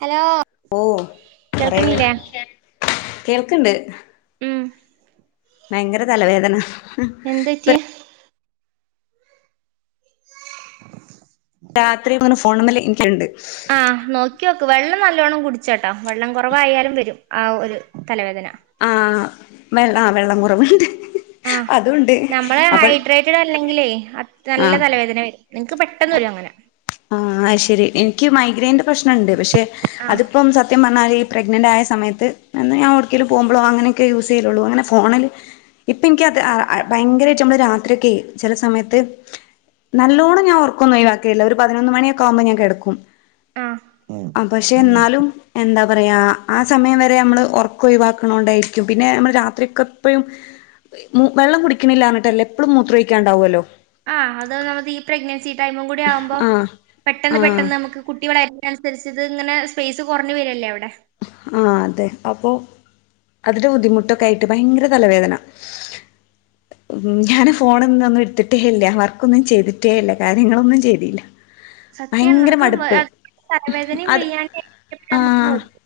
Hello ഓ പറയ്യ് കേൾക്കണില്ലേ കേൾക്ക്ണ്ട്. ഉം ഭയങ്കര തലവേദന ഇപ്പ എന്ത്റ്റി രാത്രി ഇങ്ങനെ ഫോണിമ്മൽ ഇരിക്കാലുണ്ട് ആ നോക്കി ഓക്ക് വെള്ളം നല്ലോണ്ണം കുടിച്ചട്ടോ വെള്ളം കുറവായാലും വരും ആ ഒരു തലവേദന. ആ വെള്ളം വെള്ളം കുറവുണ്ട്. ആ അതുണ്ട് നമ്മള് അപ്പോൾ ഹൈഡ്രേറ്റഡ് അല്ലെങ്കില് അ ആ നല്ല തലവേദന വരും ഇന്ക്ക് പെട്ടന്ന് വരും അങ്ങനെ.. ആ ശരി എനിക്ക് മൈഗ്രൈയിന്റെ പ്രശ്നംണ്ട് പക്ഷെ ആഹ് അതിപ്പം സത്യം പറഞ് പ്രഗ്നന്റ് ആയ സമയത്തന്ന് അന്ന് ഞാൻ എവിടെകെങ്കിലും പോവുമ്പോളോ യൂസ് ചെയ്യലോള്ളൂ അങ്ങനെ ഫോണിൽ ഇപ്പൊ ഇൻകാത് അത് ഭയങ്കരമായിട്ട് നമ്മള് രാത്രിയൊക്കെ ചില സമയത്ത്... നല്ലോണം ഞാൻഓർക്കൊന്നും ഒയിവാക്കില്ലാ ഒരു പതിനൊന്ന് മണി ക്കാ ബോ ഞൻ കെടക്കും പക്ഷെ ആഹ് ന്നാലും എന്താ എന്താ പറയുക ആ സമയം വരെ നമ്മള് ഉറക്കാം ഒഴിവാക്കണോണ്ടായിരിക്കും പിന്നെ നമ്മൾ രാത്രിയൊക്കെ എപ്പോഴും വെള്ളം കുടിക്കണില്ല എന്നിട്ടല്ലേ എപ്പോഴും മൂത്രം ഒയ്ക്കാണ്ടാവുല്ലോ.. ആഹ് അത് നമക്ക് ഈ പ്രഗ്നൻസി ടൈമും കൂടി ആവുമ്പോ പെ.. ആഹ് പെട്ടെന്ന് ആഹ് പെട്ടെന്ന് നമുക്ക് കുട്ടി വളരുന്ന തിനനുസരിച്ച് ഇത് ഇങ്ങനെ സ്പേയ്സ് കുറഞ്ഞു വരമല്ലേ അവിടെ ആ അതെ അപ്പൊ.. അതിന്റെ ബുദ്ധിമുട്ടൊക്കെ ആയിട്ട് ഭയങ്കര തലവേദന ഞാന് ഫോണൊഒന്നും എടുത്തിട്ടേ ഇല്ല വർക്കൊന്നും ചെയ്തിട്ടേ ഇല്ല കാര്യങ്ങളൊന്നും ചെയ്തിയില്ല സത്യാണ് ഭയങ്കര നമുക്ക് മടുപ്പ് തലവേദനയും അത് വയ്യാണ്ട് നമുക്ക് ആഹ് നോക്കും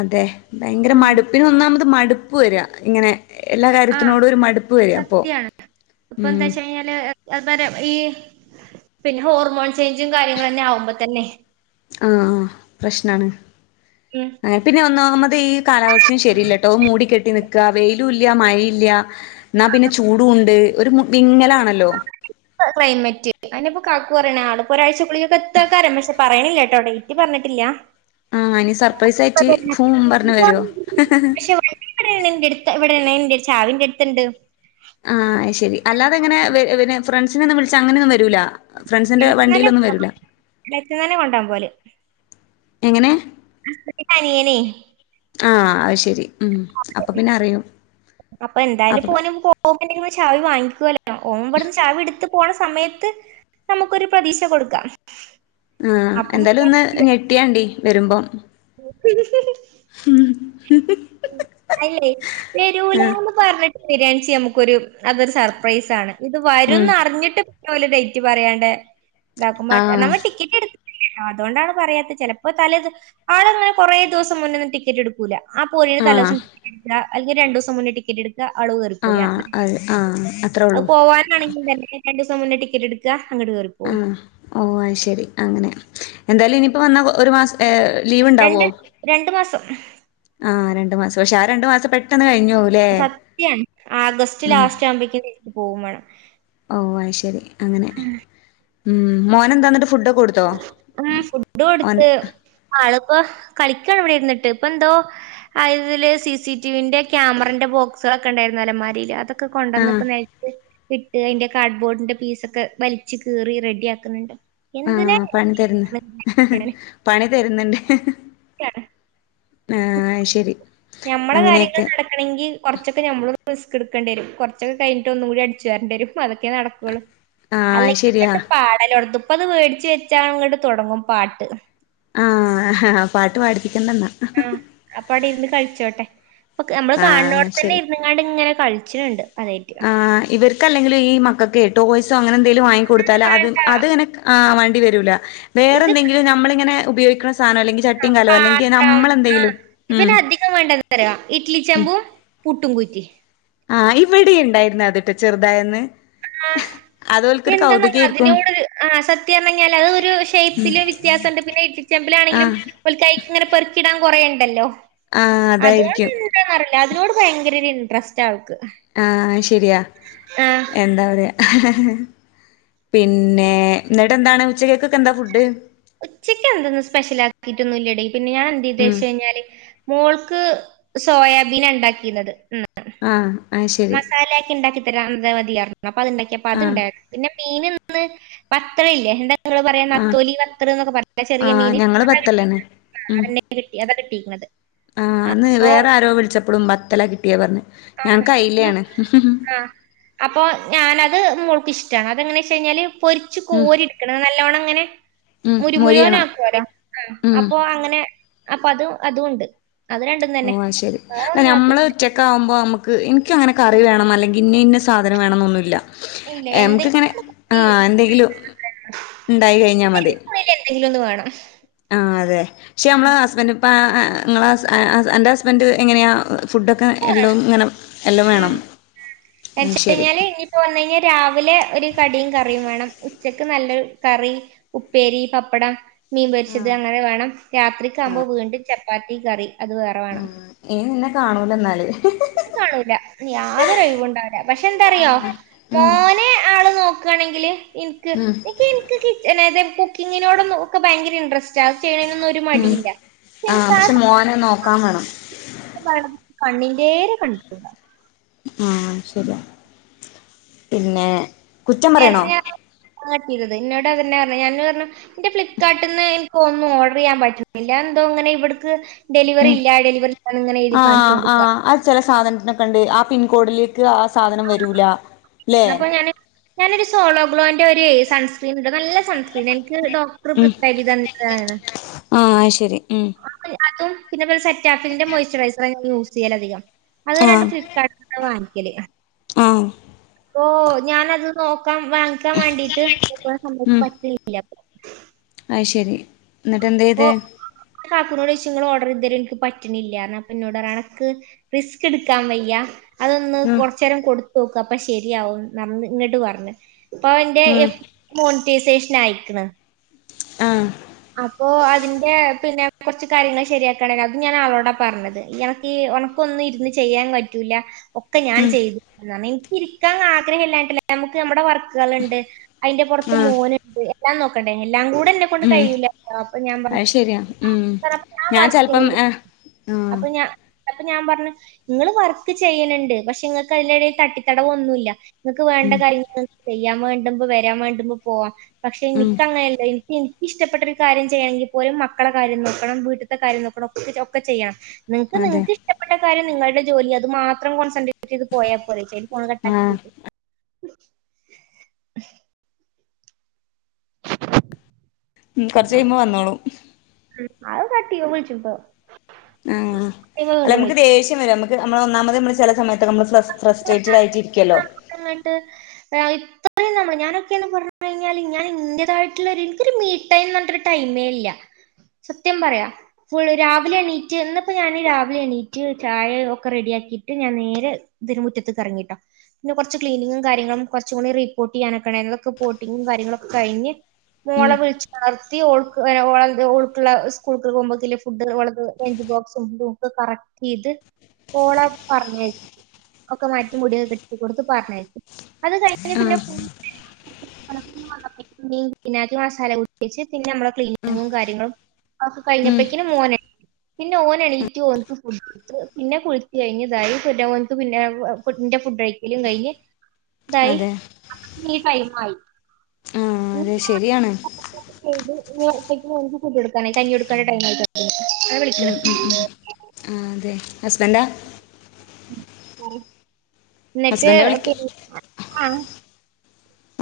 അതെ ഭയങ്കര ഉം മടുപ്പിന് ഒന്നാമത് മടുപ്പ് വര ഇങ്ങനെ എല്ലാ കാര്യത്തിനോടും ഒരു മടുപ്പ് വര പ്പൊ ഇപ്പ എന്താച്ച് കഴിഞ്ഞാല് [unintelligible] ഈ പിന്നെ ഹോർമോൺ ചേഞ്ചും കാര്യങ്ങളന്നെ ആവുമ്പോ തന്നെ ആഹ് പ്രശ്നാണ് ഉം ആ പിന്നെ ഒന്നാമ പ ഈ കാലാവസ്ഥയും ശരിയല്ല ട്ടോ മൂടി കെട്ടി നിക്ക വെയിലും ഇല്ല മഴേല്ല ന്നാ പിന്നെ ചൂടും ഉണ്ട് ഒരു വിങ്ങലാണല്ലോ ഹ് ക്ലൈമറ്റ് അഎന്നെ ഇപ്പൊ കാക്കു പറയണെ ആളിപ്പോ ഒരാഴ്ച ക്കുള്ളില് ക്കെത്തുക്കാരം പക്ഷെ പറയണി കേട്ടോ ഡെയ്റ്റ് പറഞ്ഞിട്ടില്ല ആഹ് ഇനി സർപ്രൈസ് ആയിട്ട് [unintelligible] ഫൂം പറഞ്ഞ് വരോ ഇവിടെ ണ്ൻ്റെടുത്ത് ഇവിടെയാണെൻ്റെടുത്ത് ചാവിന്റെടുത്തുണ്ട് ആഹ് അയ്ശരി അല്ലാതങ്ങനെ വെ പിന്നെ ഫ്രണ്ട്സിനെ ഒന്നും വിളിച്ച് അങ്ങനൊന്നും വരൂല ഫ്രണ്ട്സിന്റെ വിളിച്ചില്ലേലും വണ്ടിയിലൊന്നും വരൂല [unintelligible] പോലെ എങ്ങനെ ഹസ്ബന്റിന്റെനിയനെ ആഹ് അയ്ശരി ഉം അപ്പൊ പിന്നെ അറിയും അപ്പൊ എന്തായാലും അപ്പൊ ഇപ്പൊ ഓനെ [unintelligible] ചാവി വാങ്ങി ക്കുല്ലോ ഓൻ ഇവിടുന്ന് ചാവി എടുത്ത് പോണ സമയത്ത് നമുക്കൊരു പ്രതീക്ഷ കൊടുക്കാം ആ അപ്പൊ എന്തായാലും ഒന്ന് ഞെട്ടിയാണ്ടി വരുമ്പം ഹും അല്ലെ വെരൂലാന്ന് പറഞ്ഞി വരാണിച്ച നമുക്കൊരു അതൊരു സർപ്രൈസാണ് ഇത് ഉം വരുന്നറിഞ്ഞിട്ട് ന്നോലു ഡേറ്റ് പറയാണ്ട് ഇതാക്കുമ്പോ ആഹ് നമ്മള് ടിക്കറ്റെടു ത്തിലാട്ടോ അതോണ്ടാണ് പറയാത്തെ ചെലപ്പോ തലേ ദ് ആളങ്ങനെ കൊറേ ദിവസം മുന്നൊന്നും ടിക്കറ്റെടുക്കൂല അ പോവുന്നേന് ആഹ് തലേസം ടിക്കറ്റെടുക്കാ അല്ലെങ്കി രണ്ടുസം മുന്നേ ടിക്കറ്റ് എടു ക്ക ആള് കേറി പോരും ആഹ് അത്രന്നെ അത് ആഹ് അത്രേ അത് ഉള്ളൂ പോവാനാണെങ്കിലും തന്നെ രണ്ടൂസം മുന്നേ ടിക്കറ്റ് എടുക്ക ആഹ് ഓ അത്ശരി അങ്ങനെ എന്തായാലും ഇനിയിപ്പോ വന്ന ഒരു മാസം ഏ രണ്ട് ലീവുണ്ടാവോ രണ്ട് മാസം ആഹ് രണ്ടു മാസം പക്ഷെ ആ രണ്ടു മാസം പെട്ടെന്ന് കഴിഞ്ഞു പോവുല്ലേ സത്യം ആഗസ്റ്റ് ലാസ്റ്റ് ആവുമ്പേയ്ക്കും തിരിച്ച് പോകുംവേണം ഓ അത്ശരി അങ്ങനെ ഉം മോനെന്താന്നിട്ട് ഫുഡൊ ഉം ഫുഡ് കൊടുത്ത് ആളി ഇപ്പ കളിക്കാണ് ഇവിടെ ഇരുന്നിട്ട് ഇപ്പന്തോ അയില് സി സി ടിവിന്റെ ക്യാമറന്റെ ബോക്സ് കളൊക്കെ ഉണ്ടായിരുന്നു അലമാരില് അതൊക്കെ ആഹ് കൊണ്ടന്നിപ്പോ നെൽത്ത് ക്കിട്ട് അതിന്റെ കാർഡ്ബോർഡിന്റെ പീസൊക്കെ വലിച്ചു കീറി റെഡി ആക്കുന്നുണ്ട് എന്തിനെ- ആഹ് പണി തരുന്ന് പണി തരുന്നണ്ട് ക്കാണ് അത് ശരി ഞമ്മടെ കാര്യങ്ങള് അങ്ങനെയൊക്കെ നടക്കണങ്കിൽ കൊറച്ചൊക്കെ ഞമ്മളും- റിസ്ക്ക് എടുക്കേണ്ടിവരും കുറൊ ച്ചൊക്കെ കഴിഞ്ഞിട്ട് ഒന്നും കൂടി അടച്ചുവാരണ്ടേവരും അതൊക്കേ നടക്കുള്ളു ആഹ് അത് അല്ലെങ്കി ഇപ്പയെന്ത് ശരിയാ പാടല്ലോടത്തും- ഇപ്പ അത് വേടിച്ച് വെച്ചാ അങ്ങട് തൊടങ്ങും പാട്ട് ആഹ്ഹ പാട്ട് പാടി ആഹ് അപ്പ അവിടെ ഇരുന്ന് കഴിച്ചോട്ടെ പ്പൊക്ക് നമ്മള് ആഹ് കാണണോടതന്നെ ശരി ഇരുന്നങ്ങാണ്ട് ഇങ്ങനെ കളിച്ച്ണണ്ട് അതായിട്ട്- ക്കല്ലെങ്കിലും ഈ മക്കക്കേ ടോയ്സോ അങ്ങനെ എന്തേലും വാങ്ങി കൊടുത്താൽ അത് വേണ്ട അത് ഇങ്ങനെ വാണ്ടി വരൂല്ല വേറെ ഇത് എന്തെങ്കിലും നമ്മളിങ്ങനെ ഉപയോഗിക്കണ സ് സാനം അല്ലെങ്കി ചട്ടീം കലോ അല്ലെങ്കി പാത്രം നമ്മള് ആഹ് എന്തെങ്കിലും ഉം ഇവന് അധികം വേണ്ടതറിയോ ഇഡ്ലി ചെമ്പും പുട്ടും കു തിട്ട് ചെറുതായെന്ന് എന്താന്ന അതിനോടൊര് ആ അസത്യന്നല്ലെ അത് ഒരു ഷേപ്പില് വ്യത്യാസണ്ട് പിന്നെ ഇട്ടിച്ചമ്പില് ആണെങ്കിലും ആഹ് പ്പൊ കൈലിങ്ങനെ പെറുക്കിടാൻ കൊറേണ്ടല്ലോ ആഹ് അതോണ്ട് അതായിരിക്കും അതിനോട് ഭയങ്കരൊര് ഇൻട്രസ്റ്റ് ആവും ആ ശരിയാ ആഹ് എന്താ പറയാ പിന്നെ എന്നിട്ടെന്താണ് ഉച്ചെക്കക്കൊക്കെ എന്താ ഫുഡ് ഉച്ചക്ക് എന്തൊന്നും സ്പെഷ്യലായിട്ടൊന്നും ഇല്ലടീ പിന്നെ ഞാൻ ഉം എന്തെയ്തേച്ചാഞ്ഞാല്‌ മോൾക്ക് സോയാബീനാണ്ടാക്കീനത് ഇന്ന് ആഹ് അത് ശരി മസാലയൊക്കെ ഉണ്ടാക്കി തരാം അത് മതിയാ അപ്പൊ അത്തുണ്ടാക്കിയപ്പ അത് ആഹ് ഇണ്ടായി പിന്നെ മീനന്ന് പത്രല്ലേ എന്താ ങ്ങള് പറയ്ന്ന ആഹ് നത്തോലി വത്തൾ ന്നൊക്കെ പറയ്ണ ചെറിയ ആഹ് മീൻ ഞങ്ങള് ബത്തലാണ് ആ അതന്നെ കിട്ടി അതാ കിട്ടിയിരിക്കുന്നത് ആ അന്ന് അപ്പോ വേറെ ആരോ വിളിച്ചപ്പോളും വത്തലാ കിട്ടിയേന്ന് പറഞ്ഞ് ആ ഞങ്ങക്ക് അയിലയാണ് ആആ അപ്പൊ ഞാനത് മോൾക്ക് ഇഷ് ഷ്ട്ട ആ അതെങ്ങനെച്ചയ്ഞ്ഞാല് പൊരിച്ച് ഉം കോരിട്ക്കണം നല്ലോണങ്ങനെ ഉം മുരു മൊരിയണം മുരുവനാക്കുവേലോ ഉം അപ്പൊ അങ്ങനെ അപ്പൊ അതും അതും ഉണ്ട് അത് രണ്ടും ഓ തന്നെ. അത് ശരി ല്ല വേറൊന്നും ആക്കി നമ്മള് ഉച്ചക്കാവുമ്പോ മ്മ ഇൻക് അങ്ങനെ കറി വേണം അല്ലെങ്കിൽ ഇന്ന ഇന്ന സാധനം വേണം എന്നൊന്നുല്ല ഇല്ല. നമുക്ക് എന്തെങ്കിലും ഇങ്ങനെ ഒന്ന് ആ കൂട്ടി എന്തെങ്കിലും ഉണ്ടായി കഴിഞ്ഞാ മതി എരിവുള്ളിൽ എന്തെങ്കിലും ഒന്ന് വേണം. ആ അതെ പക്ഷെ നമ്മളെ ഹസ്ബൻ് ഇപ്പം ഇങ്ങളെ ഹസ് ഹസ് അന്റെ ഹസ്ബൻഡറ് എങ്ങനെയാ ഫുഡൊക്കെ ഒക്കെ എല്ലോം വേണം. ഇങ്ങനെ എല്ലോം ഉം. വേണം ഉം [unintelligible] ശരി കഴിഞ്ഞാല് ഇനിയിപ്പോ വന്നു കഴിഞ്ഞാൽ രാവിലെ ഒരു കടിയും കറിയും വേണം ഉച്ചക്ക് നല്ലൊരു കറി ഉപ്പേരി പപ്പടം മീൻ പൊരിച്ചത് അങ്ങനെ വേണം രാത്രിക്കാവുമ്പോ വീണ്ടും ചപ്പാത്തി കറി അത് വേറെ വേണം. കാണൂലന്നാല് കാണൂല്ല യാതൊരൊഴിവുണ്ടാവൂല പക്ഷെ എന്താറിയോ മോനെ ആള് നോ ക്കാനെങ്കില് ഇൻക് ഇൻക് ഇൻക് കിട്ട് ണേന്റ കുക്കിങ്ങിനോടൊന്നും ഒക്കെ ഭയങ്കര ഇൻട്രസ്റ്റ് റ്റ ച്ചെയ്യണേനൊന്നും ഒരു ഉം മടിയില്ല ആഹ് പക്ഷെ മോനെ നോക്കാൻ വേണം പടം കണ്ണിന്റേരെ കണ്ടുട ആ ശരിയാ പിന്നെ കുറ്റം പറയണോ [unintelligible] ഇന്നോട് അതന്നെ പറഞ്ഞെ [unintelligible] ഇന്റെ ഫ്ലിപ്കാർട്ടിന്ന് പ്പൊ ഒന്നും ഓർഡറെയ്യാൻ പറ്റുന്നില്ല അതെന്തോ ഇങ്ങനെ ഇവിടുക്ക് ഉം ആ ആ കാണിച്ചുകൊണ്ടിരിക്കുക അത് ചെല സാധനത്തിനൊക്കെണ്ട് ആ പിൻകോഡില് ക്ക് ആ സാധനം വരൂല ല്ലേ അപ്പൊ ഞാൻ ഞാനൊരു സോളൊഗ്ലോന്റെ ഒരു സൺസ്ക്രീൻ ഉണ്ട് നല്ല സൺസ്ക്രീൻ എനിക്ക് ഡോക്ടർ ഉം പ്രത്യേകത ന്താണ് ആഹ് അത് ശരി ഉം അതും പിന്നെ സെറ്റ് റ്റഫിന്റെ മോയ്സ്ചറൈസറായിരുന്നു യൂസ് ചെയ്യലധികം അത് ആഹ് രണ്ടും ഫ്ലിപ്കർട്ടിന്ന വാങ്ങിക്കല്. ആഹ് ഓ ഞാനത് നോക്കാൻ വാവാങ്ങിക്കാൻ വാണ്ടിയിട്ട് [unintelligible] ഉം പറ്റ്ണ്ല്ല അത് ശരി എന്നിട്ട് എന്ത് ഓ ചെയ്ത് കാക്കൂനോടോയ്ച്ച് ഇങ്ങളോ ഇതരെ ഇൻക് പറ്റ്ണില്ലാന്ന് അപ്പൊ ഇന്നോടൊരാൾ അൻക് റിസ്കിട്കാൻ വയ്യാ അതൊന്ന് ഉം കൊർച്ചേരം കൊടുത്തു നോക്ക് അപ്പൊ ശരിയാവുംന്ന് ഇങ്ങട്ട് പർഞ്ഞ് ബപ്പവന്റ ഉം സ് മോണിറ്റൈസേഷൻ ആയിക്ക്ണ് ആഹ് അപ്പൊ അതിന്റെ പിന്നെ കൊർച്ച് കാര്യങ്ങൾ ശരിയാക്കാണ്ടേനി അതും ഞാൻ ആളോടാ പറഞ്ഞത് എനക്ക് ഈ ക്കൊന്നും ഇരുന്ന് ചെയ്യാൻ പറ്റൂല ഒക്കെ ഞാൻ ഉം ചെയ്തു തരണം എനിക്ക് ഇരിക്കാൻ ആഗ്രഹല്ലാഞ്ഞിട്ടല്ല ഇൻക് നമ്മടെ വർക്കുകള്ണ്ട് അതിന്റെ പുറത്ത് ആഹ് മോനുണ്ട് എല്ലാം നോക്കണ്ടേ എല്ലാം കൂടെ എന്നെ കൊണ്ട് ഉം കഴിയൂല അപ്പൊ ഞാൻ പറഞ്ഞ അത് ശരിയാ ഉം ഞാൻ ചെലപ്പം [unintelligible] ആഹ് ആഹ് അപ്പൊ ഞാ അപ്പൊ ഞാൻ പറഞ്ഞു ഇങ്ങള് വർക്ക് ചെയ്യല്ണ്ട് പക്ഷെ ഇങ്ങക്ക് അതിന്റെടേൽ തട്ടിത്തടവൊന്നുല്ല നിങ്ങക്ക് വേണ്ട ഉം കാര്യങ്ങൾ? ചെയ്യാൻ വേണ്ടുമ്പോ വരാൻ വേണ്ടുമ്പോ പോവാം. പക്ഷെ ഉം എനിക്കങ്ങനെയല്ല എനിക്ക് എനക്കിഷ്ടപ്പെട്ട ഒരു കാര്യം ചെയ്യണെങ്കിൽ പോലും മക്കളെ കാര്യം നോക്കണം. വീട്ടത്തെ കാര്യം നോക്കണം. ഒക്കെ ചെയ്യണം. നിങ്ങക്ക് അതെ നിങ്ങക്ക് ഇഷ്ടപ്പെട്ട കാര്യം നിങ്ങളുടെ ജോലി അത് മാത്രം കോൺസെട്രേറ്റ് ചെയ്ത് പോയാൽ പോരേ? [unintelligible] ഫോണ് കട്ടാക്കി ആഹ് പോയിക് ണ് ഉം. കൊറച്ച് കഴിയുമ്പോ വന്നോളും. അത് [unintelligible] വിളിച്ചു ഇപ്പം ആ അല്ല നമുക്ക് ദേഷ്യം വരും. നമ്മക്ക് നമ്മള് ഒന്നാമത് നമ്മള് ചില സമയത്തൊക്കെ നമ്മള് ഫ്ര ഫ്രസ്ട്രേറ്റഡ് ആയിട്ടിരിക്കല്ലോ? നമ്മ ഞാനൊക്കെയന്ന് പറഞ്ഞു കഴിഞ്ഞാല് ഞാൻ ഇന്റതായിട്ടുള്ള ഒര് ഇൻക്കൊരു മീ ടൈം പറഞ്ഞിട്ടരു ടൈമേ ഇല്ല. സത്യം പറയാ. ഫുൾ രാവിലെ എണീറ്റ് ഇന്നിപ്പോ ഞാൻ രാവിലെ എണീറ്റ് ചായ ഒക്കെ റെഡി ആ ക്കിട്ട് ഞാൻ നേരെ തിന് മുറ്റത്ത് ഇറങ്ങിട്ടോ പിന്ന കുറച്ചു ക്ലീനിങ്ങും കാര്യങ്ങളും കുറച്ചൂകൂടി റി പോട്ടയ്യാനൊക്കെ ണ്ടായ് നി അതൊക്കെ പോട്ടിങ്ങും കാര്യ ര്യങ്ങളൊക്കെ കഴിഞ്ഞ് ഉം മോളേ വിളിച്ചുണർ ത്തി ഓൾക്ക് ഓൾക്കുള്ള സ്കൂൾക്ക് പോകുമ്പോത്തില്ല ഫുഡ് ഓൾ ത് ലഞ്ച് ബോക്സും ഇതും ഒക്കെ കറക്റ്റ് [unintelligible] ഓളെ പറഞ്ഞയ ഒക്കെ മാറ്റി മുടി കെട്ട കൊടുത്ത് പറഞ്ഞഅയക്കും. അത് കഴിഞ്ഞ് പിന്നെ ആഹ് ഫുൾ [unintelligible] ആ ക്കി മസാല പിടിപ്പിച്ച് പിന്നെ നമ്മുടെ ആഹ് ക്ലീനിങ്ങും കാര്യങ്ങളും അ ഒക്കെ ഉം കഴിഞ്ഞപ്പേക്കിന് മോൻ പിന്നെ ഓൻ എണീറ്റു ഓനിക്ക് ഫുഡു കൊടുത്ത് പിന്നെ കുളിച്ച് കഴിഞ്ഞ് ഇതായിപിന്നെ ഓൻ പിന്നെന്റെ ഫുഡ് കഴിക്കലും കഴിഞ് ഇതായി അതെ [unintelligible] ടൈമായി [unintelligible] ആഹ് അതെ ശരിയാണ് [unintelligible] മോൻക് ഫുഡ് കൊടുക്കാനായി കഞ്ഞി കൊടുക്കാനാള്ള ടൈമായ് [unintelligible] അതാ വിളിക്ക്ണ് ഉം ഉം ഉം ആഹ് അതെ ഹസ്ബൻഡാ എന്നിട്ട് ഹസ്ബൻഡാ വിളിക്ക പിൻ ആ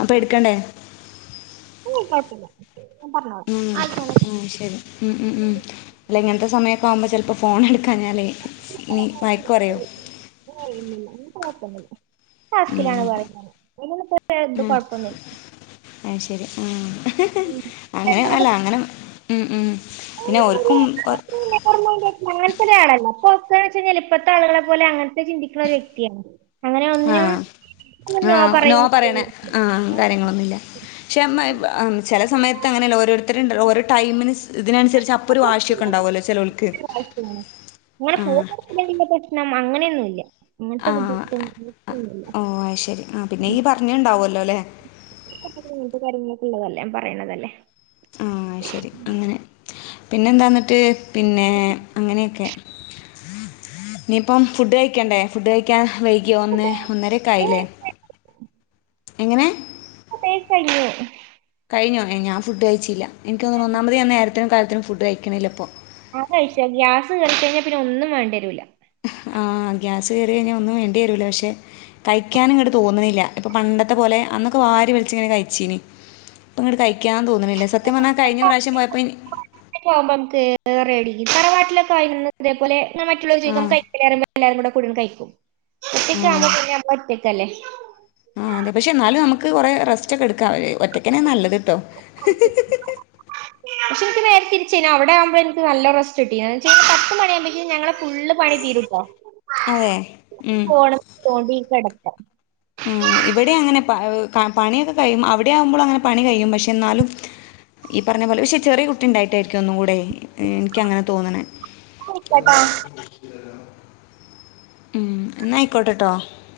അപ്പൊ എടുക്കണ്ടേ? ഉം. കുഴപ്പമില്ല ഞാൻ പറഞ്ഞോളാ ഉം ആഹ് ഇത്ര സമയൊക്കെ ആവുമ്പോ ചിലപ്പം ഫോൺ എടുക്കാഞ്ഞാലെ ഇനി വയക്ക് പറയൊ കുഴപ്പമൊന്നുല്ല. ടാസ്‌കിലാണ് ന്ന് പറിം ഞാന്. [unintelligible] ഇത് കൊഴപ്പമൊന്നുല്ല. ഏഹ് ശരി ഉം. ഹ ഹ അങ്ങനെ എന്താണ് അല്ല അങ്ങനെ ഉം ഉം പിന്നെ ഓർക്കും ഒ- [unintelligible] അങ്ങനത്തെ ഒരാളല്ല. [unintelligible] ഇപ്പത്തെ ആളുകളെ പോലെ അങ്ങനത്തെ ചിന്തിക്കുന്ന ഒരു വ്യക്തിയാണ്. അങ്ങനെ ആ ഒന്നിനും ഒന്നും ആ നോ പറയുന്ന പറയ്ണ അങ്ങനെ ആ കാര്യങ്ങളൊന്നുല്ല. പക്ഷേമ്മ ചില സമയത്ത് അങ്ങനെയല്ല ഓരോരുത്തരു ണ്ടല്ലോ ഓരോ ടൈമിന് ഇതിനനുസരിച്ച് അപ്പൊ ഒരു വാശിയൊക്കെ ഉണ്ടാവു വല്ലോ ചെലോൽക്ക് ആഹ് നംഅങ്ങനെയൊന്നുല്ല. അങ്ങനത്തെ ബുദ്ധിമുട്ട് ആ, ബുദ്ധിമൂട്ടൊന്നുല്ല ഓ അത് ശരി ആ പിന്നെ ഈ പറഞ്ഞുണ്ടാവുമല്ലോ അല്ലേ [unintelligible] പറിണതല്ലേ? ആ ശരി അങ്ങനെ പിന്നെന്താന്നട്ട്? പിന്നെ അങ്ങനെയൊക്കെ ഇനിപ്പം ഫുഡ് കഴി ക്കണ്ടേ? ഫുഡ് കഴിക്കാൻ വൈകിയോ ഒന്നെ ഒന്നരക്കായില്ലേ? എങ്ങനെ? [unintelligible] കയ്ഞ്ഞു കഴിഞ്ഞോ? ഞാൻ ഫുഡ്കഴിച്ചില്ല. എനിക്ക്ഒന്നാമതേ ഞാൻനേരത്തിനും കാലത്തിലും ഫുഡ് കഴിക്ണില്ല ഇപ്പം ഞാൻ കഴിച്ചു ഗ്യാസ് കേറി കഴിഞ്ഞാൽ പിന്നെ ഒന്നും വേണ്ടി വരൂല്ല. ആ ഗ്യാസ് കയറി കഴിഞ്ഞാൽ ഒന്നും വേണ്ടി വരുല്ല. പക്ഷെ കഴിക്കാൻ ഇങ്ങട്ട് തോന്ന് ണില്ല. ഇപ്പം പണ്ടത്തെ പോലെ അന്നൊക്കെ വാരി വിലിച്ചങ്ങനെ കഴിച്ചീനി ഇപ്പം ങ്ങട് കഴി ഴിക്കാൻ തോന്നണില്ല സത്യം പറഞ്ഞാൽ കഴിഞ്ഞ പ്രാവശ്യം പോയപ്പം ഈ തറവാട്ടിലക്കെ ഇതേ പോലെ മറ്റുള്ളവര് ആ ചോദിക്കുംകഴിക്കുന്നില്ലേ എല്ലാരും കൂടെ കഴിക്കും. എറ്റിക്ക ആനിക്കന്ന നമള് ഒറ്റക്കല്ലേ ആഹ് അതെ പക്ഷേ എന്നാലും നമുക്ക് കുറെ റെസ്റ്റ് ഒക്കെ എടുക്കാവെ ഒറ്റക്കനെ നല്ലത്ട്ടോ തിരിച്ചഴിഞ്ഞ അവിടെആവുമ്പോ എനിക്ക് നല്ല റസ്റ്റ്‌ തന്നെയാ കഴിഞ്ഞ പത്ത്ണിയുമ്പഴേക്കും ഞങടെ ഫുള്ള് പണി തീരുമ്പോ അതെ ഉം. ഫോണി തോണ്ടികിടക്കാം ആ ഉ [unintelligible] ഇവിടെ അങ്ങനെ പണിയൊക്കെ കഴിയും അവിടെ ആവുമ്പോളും അങ്ങനെ പണി കഴിയും പക്ഷെ എന്നാലും ഈ പറഞ്ഞപോലെ പക്ഷെ ചെറിയ കുട്ടി ഉണ്ടായിട്ടായിരിക്കും ഒന്നും കൂടെ എനിക്കങ്ങനെ തോനണെ കിടക്കാം ഉം എന്നായിക്കോട്ടെട്ടോ